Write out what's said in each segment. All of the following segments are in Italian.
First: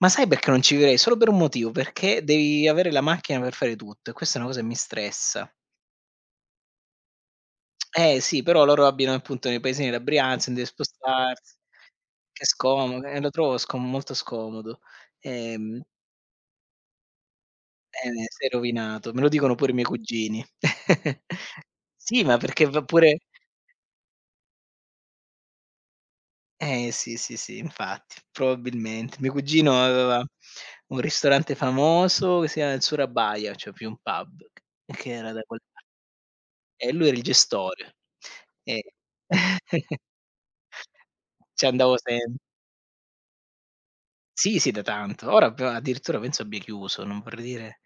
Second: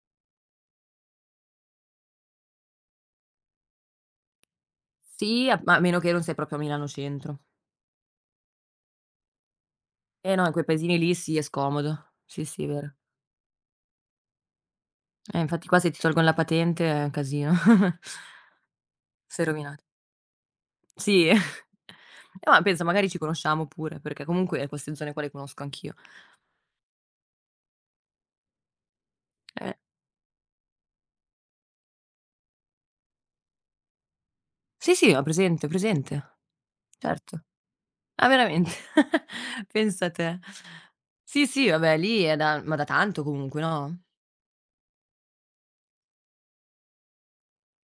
Ma sai perché non ci vivrei? Solo per un motivo, perché devi avere la macchina per fare tutto, e questa è una cosa che mi Sì, stressa. ma a meno che non sei proprio a Milano centro. Eh sì, però loro abitano appunto nei paesini della E no, Brianza, se in quei deve paesini lì sì, è spostarsi, scomodo. che Sì, sì, vero. scomodo, e lo trovo scom molto scomodo, Eh infatti qua ehm se ti tolgono la patente è un casino. Bene, sei rovinato, me lo Sei dicono pure i rovinato. miei cugini. Sì, Sì, ma e ma perché va penso magari pure ci conosciamo pure, perché comunque e queste zone qua le conosco anch'io. Eh sì, sì, sì, infatti, probabilmente. Mio cugino Eh. aveva un ristorante famoso, che si chiamava il Surabaya, cioè più un pub, Sì, che sì, ho era da quella presente, ho parte. presente. E lui era il Certo. gestore. Ma veramente, E pensa te. Sì Ci sì andavo vabbè, lì è sem da ma da tanto comunque, no? Sì sì da tanto. Ora p addirittura penso abbia chiuso, non vorrei dire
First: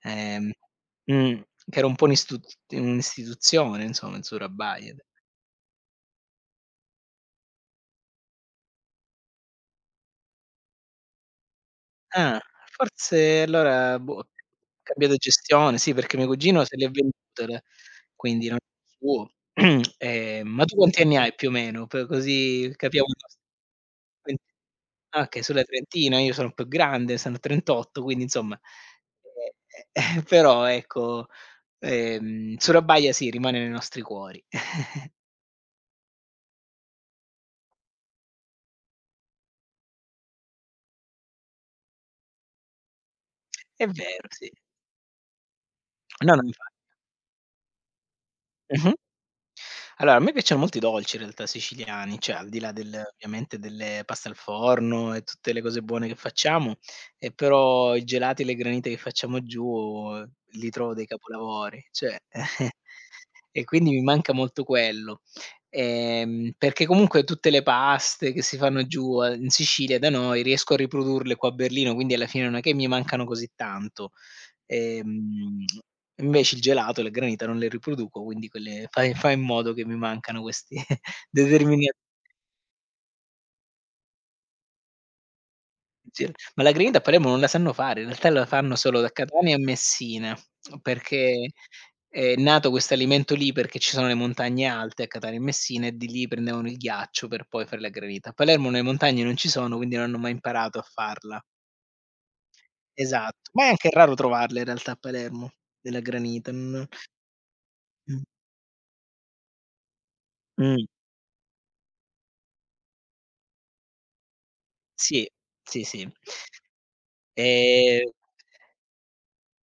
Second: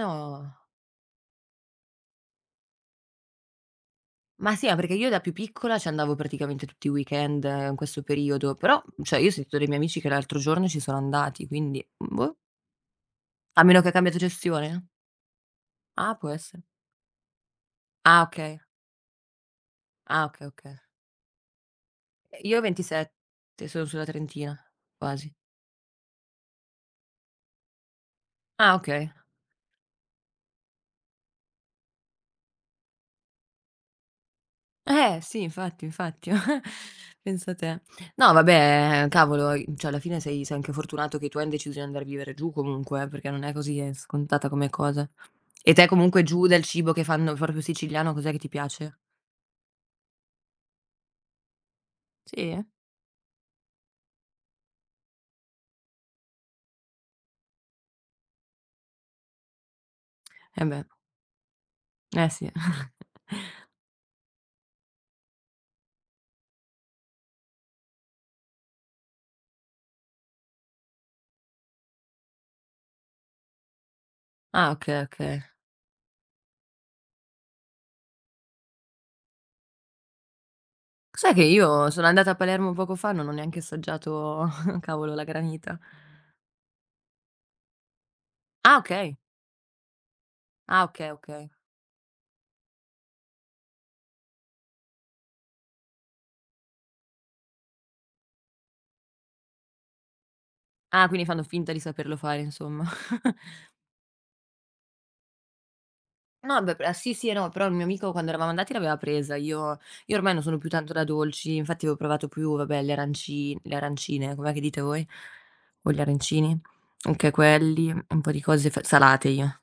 ehm mhmm, che ero un po' ist un'istituzione insomma il Ma sì, ma Surabaya perché de io da più piccola, ci andavo praticamente tutti i weekend in questo periodo, però, cioè io ho sentito dei miei amici che l'altro giorno ci sono andati, quindi, mhmm, boh. Ah, forse A meno che ha allora cambiato boh, gestione? cambiato gestione, sì, Ah perché mio può essere. cugino se le è venduto, Ah quindi okay. non è suo. Ah okay Ehm, ma tu okay. quanti anni hai più o meno? P Io ho così capiamo 27, sono sulla [unintelligible] trentina, Ah, quasi. okay, sulla trentina io sono più grande, sono 38 quindi insomma Ah okay. e e e però ecco, ehm, Surabaya sì rimane nei nostri cuori. Eh sì, infatti, infatti, pensa te. No, vabbè, cavolo, cioè alla fine sei sei anche fortunato che tu han deciso di andare a vivere giù comunque, eh, perché non è È così vero, scontata sì. come cosa. E te comunque No, non giù mi dal fa cibo che fanno proprio siciliano cos'è che ti Mh-mh. piace? Allora, a me piacciono molto i dolci in realtà siciliani, cioè al di Sì? là del ovviamente delle pasta al forno, e tutte le cose buone che facciamo, e però i gelati e le granite che facciamo giù, E li beh. trovo dei capolavori, cioè. Eh sì. e quindi mi manca molto quello, ehm, perché comunque tutte le paste che si fanno giù, in Sicilia da noi, riesco a riprodurle qua a Berlino, quindi alla fine non è che mi mancano così tanto. Ah, okay okay. Ehm, invece il gelato, le granite non le riproduco, quindi quelle fa fa in modo che mi mancano questi Lo sai che io determina sono andata a Palermo poco fa, non ho neanche assaggiato cavolo la granita. [unintelligible] ma la granita a Palermo non la sanno fare, in realtà la fanno Ah solo da okay. Catania a Messina, Ah okay perché okay. è nato questo alimento lì, perché ci sono le montagne alte a Catania e Messina e di lì prendevano il ghiaccio per poi fare la granita. Palermo le montagne non ci sono quindi non hanno mai imparato a Ah, quindi farla. fanno finta di saperlo fare insomma. Esatto, ma è anche raro trovarle in realtà a Palermo della granita No beh no. p sì sì, no, però il mio amico Mh. quando eravamo andati l'aveva presa, io io ormai non sono più Mh. tanto da dolci, infatti avevo provato più, vabbè, le aranci le arancine, com'è che dite voi? Sì sì, O gli sì. arancini? OKay, quelli, E un po' di cose f salate io.